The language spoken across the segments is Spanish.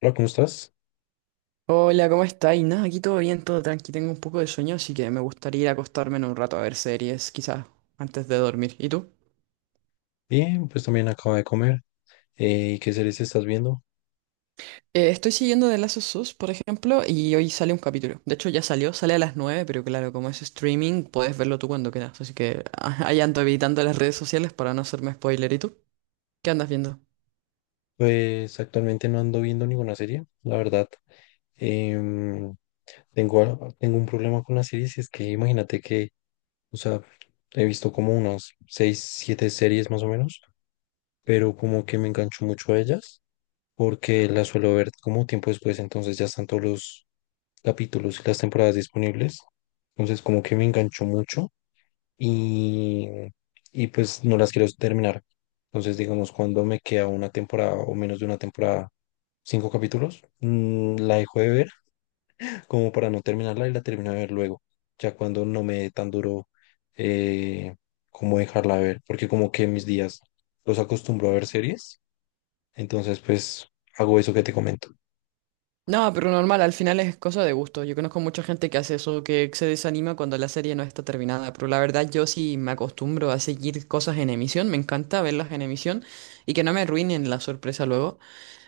Hola, ¿cómo estás? Hola, ¿cómo estáis? Nada, aquí todo bien, todo tranqui. Tengo un poco de sueño, así que me gustaría ir a acostarme en un rato a ver series, quizás antes de dormir. ¿Y tú? Bien, pues también acabo de comer. ¿Y qué series estás viendo? Estoy siguiendo The Last of Us, por ejemplo, y hoy sale un capítulo. De hecho, ya salió, sale a las 9, pero claro, como es streaming, puedes verlo tú cuando quieras. Así que ahí ando evitando las redes sociales para no hacerme spoiler. ¿Y tú? ¿Qué andas viendo? Pues actualmente no ando viendo ninguna serie, la verdad. Em, tengo, tengo un problema con las series, y es que imagínate que, o sea, he visto como unas seis, siete series más o menos, pero como que me engancho mucho a ellas, porque las suelo ver como tiempo después, entonces ya están todos los capítulos y las temporadas disponibles. Entonces como que me engancho mucho y, y pues no las quiero terminar. Entonces, digamos, cuando me queda una temporada o menos de una temporada, cinco capítulos, la dejo de ver como para no terminarla y la termino de ver luego, ya cuando no me dé tan duro eh, como dejarla de ver, porque como que mis días los acostumbro a ver series, entonces pues hago eso que te comento. No, pero normal, al final es cosa de gusto. Yo conozco mucha gente que hace eso, que se desanima cuando la serie no está terminada, pero la verdad yo sí me acostumbro a seguir cosas en emisión, me encanta verlas en emisión y que no me arruinen la sorpresa luego.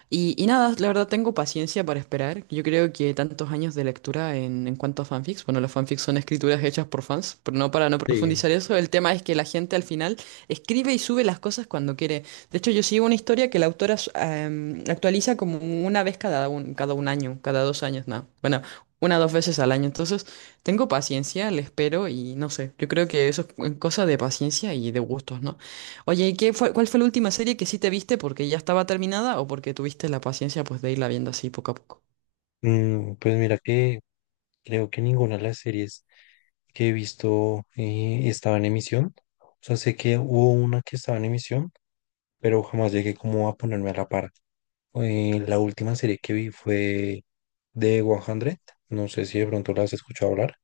Y nada, la verdad tengo paciencia para esperar. Yo creo que tantos años de lectura en cuanto a fanfics, bueno, los fanfics son escrituras hechas por fans, pero no para no Sí. profundizar eso, el tema es que la gente al final escribe y sube las cosas cuando quiere. De hecho, yo sigo una historia que la autora actualiza como una vez cada un año, cada 2 años, no. Bueno, una o dos veces al año. Entonces, tengo paciencia, le espero y no sé, yo creo que eso es cosa de paciencia y de gustos, ¿no? Oye, cuál fue la última serie que sí te viste porque ya estaba terminada o porque tuviste la paciencia pues de irla viendo así poco a poco? Pues mira que creo que ninguna de las series que he visto estaba en emisión. O sea, sé que hubo una que estaba en emisión, pero jamás llegué como a ponerme a la par. La última serie que vi fue de 100. No sé si de pronto la has escuchado hablar.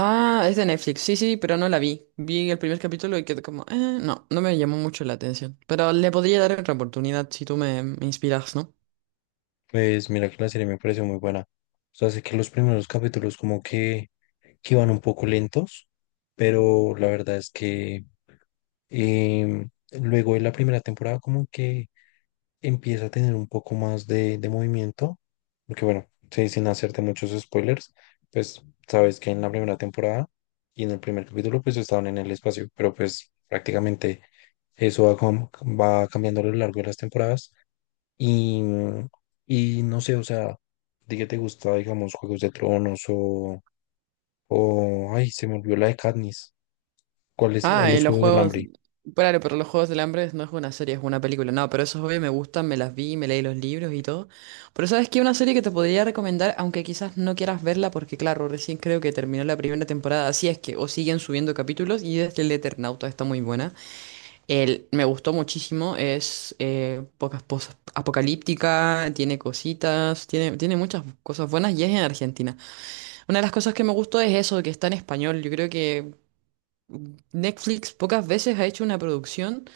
Ah, es de Netflix, sí, sí, pero no la vi. Vi el primer capítulo y quedé como, no, no me llamó mucho la atención. Pero le podría dar otra oportunidad si tú me inspiras, ¿no? Pues mira que la serie me pareció muy buena. O sea, sé que los primeros capítulos como que iban un poco lentos, pero la verdad es que em, luego de la primera temporada como que empieza a tener un poco más de movimiento, porque bueno, sí, sin hacerte muchos spoilers, pues sabes que en la primera temporada y en el primer capítulo pues estaban en el espacio, pero pues prácticamente eso va, va cambiando a lo largo de las temporadas y, y no sé, o sea, ¿de qué te gusta, digamos, Juegos de Tronos ay, se me olvidó la de Katniss? ¿Cuál es? Ah, y Los los Juegos del juegos. Hambre. Claro, pero los Juegos del Hambre no es una serie, es una película. No, pero esos obvio me gustan, me las vi, me leí los libros y todo. Pero sabes que una serie que te podría recomendar, aunque quizás no quieras verla, porque claro, recién creo que terminó la primera temporada, así es que, o siguen subiendo capítulos, y desde el Eternauta está muy buena. Me gustó muchísimo, es pocas cosas apocalíptica, tiene cositas, tiene muchas cosas buenas y es en Argentina. Una de las cosas que me gustó es eso, que está en español. Yo creo que Netflix pocas veces ha hecho una producción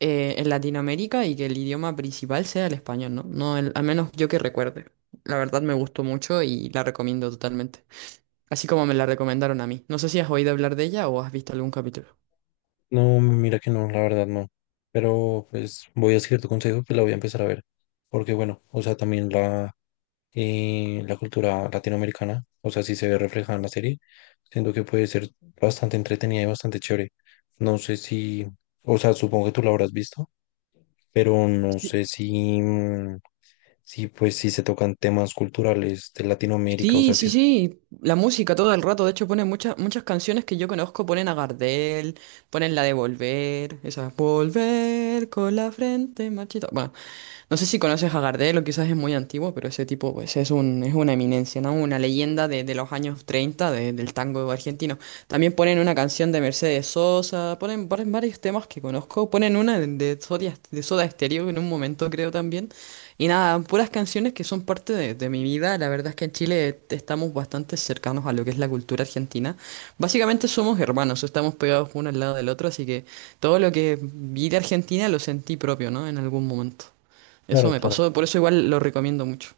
en Latinoamérica y que el idioma principal sea el español, ¿no? No, al menos yo que recuerde. La verdad me gustó mucho y la recomiendo totalmente. Así como me la recomendaron a mí. No sé si has oído hablar de ella o has visto algún capítulo. No, mira que no, la verdad no. Pero pues voy a seguir tu consejo que la voy a empezar a ver. Porque bueno, o sea, también la cultura latinoamericana, o sea, si se ve reflejada en la serie, siento que puede ser bastante entretenida y bastante chévere. No sé si, o sea, supongo que tú la habrás visto, pero no Sí, sé si, si pues si se tocan temas culturales de Latinoamérica, o sí, sea, si sí, es... sí, la música todo el rato. De hecho, ponen muchas, muchas canciones que yo conozco. Ponen a Gardel, ponen la de Volver, esa Volver con la frente marchita. Bueno, no sé si conoces a Gardel o quizás es muy antiguo, pero ese tipo pues es una eminencia, ¿no? Una leyenda de los años 30 del tango argentino. También ponen una canción de Mercedes Sosa, ponen varios temas que conozco, ponen una de Soda Stereo en un momento creo también. Y nada, puras canciones que son parte de mi vida. La verdad es que en Chile estamos bastante cercanos a lo que es la cultura argentina. Básicamente somos hermanos, estamos pegados uno al lado del otro, así que todo lo que vi de Argentina lo sentí propio, ¿no? En algún momento. Eso Claro, me claro. pasó, por eso igual lo recomiendo mucho.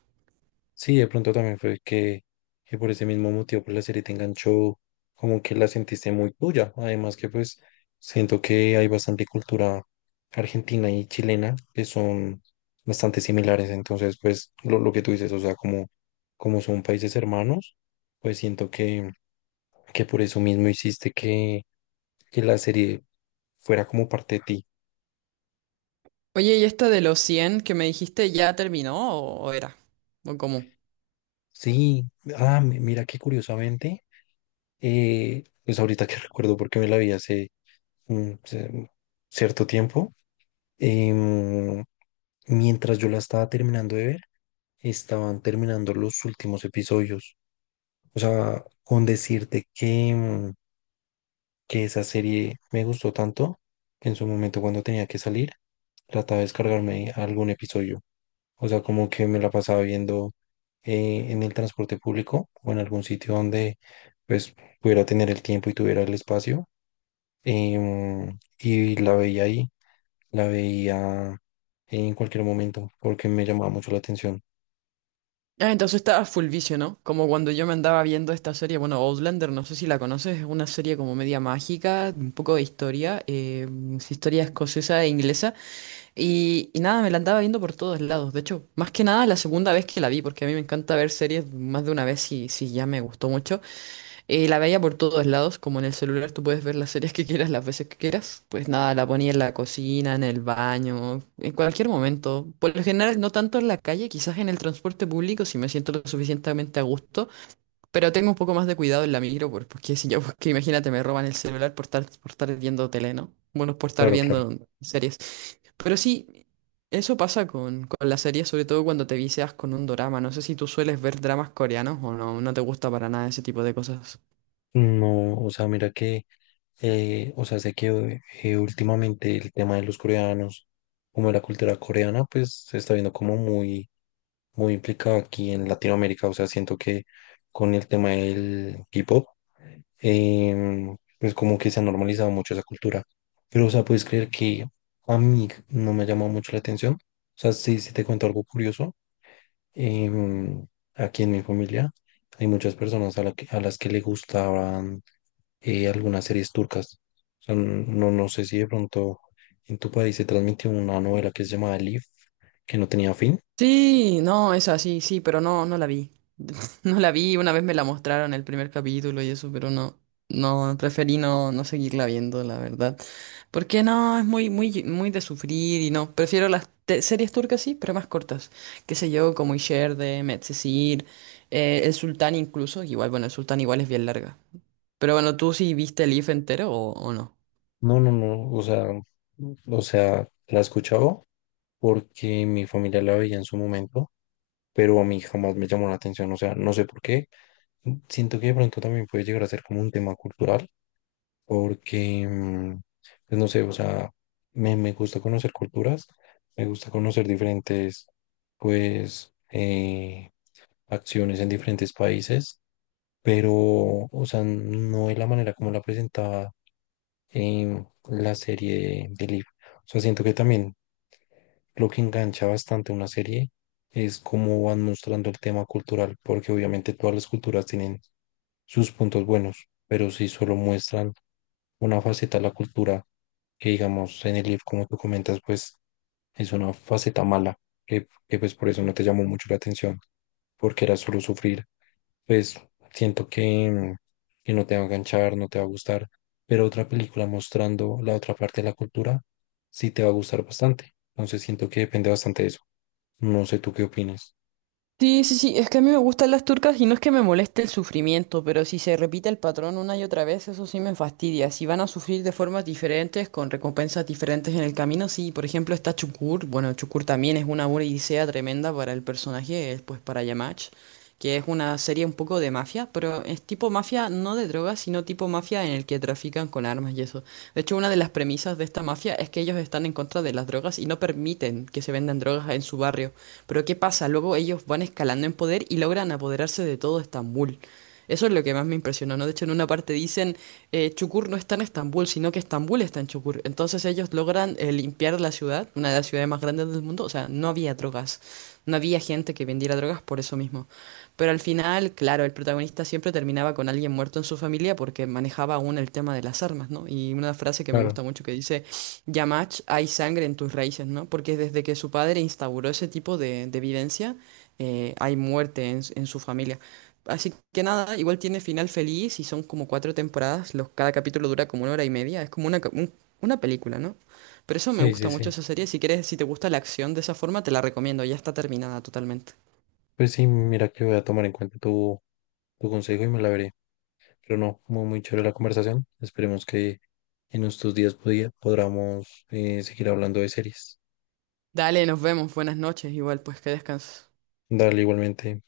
Sí, de pronto también fue que por ese mismo motivo, pues la serie te enganchó, como que la sentiste muy tuya. Además que pues siento que hay bastante cultura argentina y chilena que son bastante similares. Entonces, pues lo que tú dices, o sea, como son países hermanos, pues siento que por eso mismo hiciste que la serie fuera como parte de ti. Oye, ¿y esta de los 100 que me dijiste ya terminó o era? ¿O cómo? Sí, ah, mira que curiosamente, pues ahorita que recuerdo porque me la vi hace mm, ce- cierto tiempo. Em, mientras yo la estaba terminando de ver, estaban terminando los últimos episodios. O sea, con decirte que, que esa serie me gustó tanto, que en su momento cuando tenía que salir, trataba de descargarme algún episodio. O sea, como que me la pasaba viendo en el transporte público o en algún sitio donde pues pudiera tener el tiempo y tuviera el espacio y la veía ahí, la veía en cualquier momento porque me llamaba mucho la atención. Ah, entonces estaba full vicio, ¿no? Como cuando yo me andaba viendo esta serie, bueno, Outlander, no sé si la conoces, es una serie como media mágica, un poco de historia, es historia escocesa e inglesa, y nada, me la andaba viendo por todos lados, de hecho, más que nada la segunda vez que la vi, porque a mí me encanta ver series más de una vez si ya me gustó mucho. La veía por todos lados, como en el celular tú puedes ver las series que quieras, las veces que quieras. Pues nada, la ponía en la cocina, en el baño, en cualquier momento. Por lo general, no tanto en la calle, quizás en el transporte público si me siento lo suficientemente a gusto, pero tengo un poco más de cuidado en la micro, porque si yo, porque imagínate, me roban el celular por estar viendo tele, ¿no? Bueno, por estar Claro, claro. viendo series. Pero sí, eso pasa con las series, sobre todo cuando te vicias con un drama. No sé si tú sueles ver dramas coreanos o no, no te gusta para nada ese tipo de cosas. No, o sea, mira que, o sea, sé que últimamente el tema de los coreanos, como de la cultura coreana, pues se está viendo como muy, muy implicado aquí en Latinoamérica. O sea, siento que con el tema del K-pop, pues como que se ha normalizado mucho esa cultura. Pero, o sea, puedes creer que a mí no me ha llamado mucho la atención. O sea, sí, sí te cuento algo curioso. em, aquí en mi familia hay muchas personas a las que le gustaban algunas series turcas. O sea, no, no sé si de pronto en tu país se transmitió una novela que se llamaba Elif, que no tenía fin. Sí, no, es así, sí, pero no, no la vi. No la vi, una vez me la mostraron el primer capítulo y eso, pero no, no, preferí no seguirla viendo, la verdad. Porque no, es muy, muy, muy de sufrir y no, prefiero las series turcas, sí, pero más cortas. Qué sé yo, como Isherde, Medcezir, El Sultán incluso, igual, bueno, El Sultán igual es bien larga. Pero bueno, ¿tú sí viste el IF entero o no? No, o sea, la escuchaba porque mi familia la veía en su momento pero a mí jamás me llamó la atención, o sea, no sé por qué. Siento que de pronto también puede llegar a ser como un tema cultural, porque, pues no sé, o sea, me gusta conocer culturas, me gusta conocer diferentes, pues, acciones en diferentes países, pero, o sea, no de la manera como la presentaba en la serie de Leaf. O sea, siento que también lo que engancha bastante una serie es cómo van mostrando el tema cultural, porque obviamente todas las culturas tienen sus puntos buenos, pero si solo muestran una faceta de la cultura, que digamos en el libro, como tú comentas, pues es una faceta mala, que pues por eso no te llamó mucho la atención porque era solo sufrir. Pues siento que, que no te va a enganchar, no te va a gustar, pero otra película mostrando la otra parte de la cultura sí te va a gustar bastante. Entonces siento que depende bastante de eso. No sé tú qué opinas. Sí, sí, sí, es que a mí me gustan las turcas y no es que me moleste el sufrimiento, pero si se repite el patrón una y otra vez, eso sí me fastidia. Si van a sufrir de formas diferentes, con recompensas diferentes en el camino, sí, por ejemplo está Chukur, bueno, Chukur también es una odisea tremenda para el personaje, pues para Yamach, que es una serie un poco de mafia, pero es tipo mafia no de drogas, sino tipo mafia en el que trafican con armas y eso. De hecho, una de las premisas de esta mafia es que ellos están en contra de las drogas y no permiten que se vendan drogas en su barrio. Pero ¿qué pasa? Luego ellos van escalando en poder y logran apoderarse de todo Estambul. Eso es lo que más me impresionó, ¿no? De hecho, en una parte dicen, Chukur no está en Estambul, sino que Estambul está en Chukur. Entonces ellos logran limpiar la ciudad, una de las ciudades más grandes del mundo. O sea, no había drogas, no había gente que vendiera drogas por eso mismo. Pero al final, claro, el protagonista siempre terminaba con alguien muerto en su familia porque manejaba aún el tema de las armas, ¿no? Y una frase que me gusta Claro, mucho que dice, Yamach, hay sangre en tus raíces, ¿no? Porque desde que su padre instauró ese tipo de vivencia, hay muerte en su familia. Así que nada, igual tiene final feliz y son como cuatro temporadas, cada capítulo dura como una hora y media, es como una película, ¿no? Pero eso me sí, gusta sí, mucho sí. esa serie, si quieres, si te gusta la acción de esa forma, te la recomiendo, ya está terminada totalmente. Pues sí, mira que voy a tomar en cuenta tu consejo y me la veré. Pero no, muy, muy chévere la conversación. Esperemos que en estos días podamos seguir hablando de series. Dale, nos vemos, buenas noches, igual pues que descanses. Dale igualmente.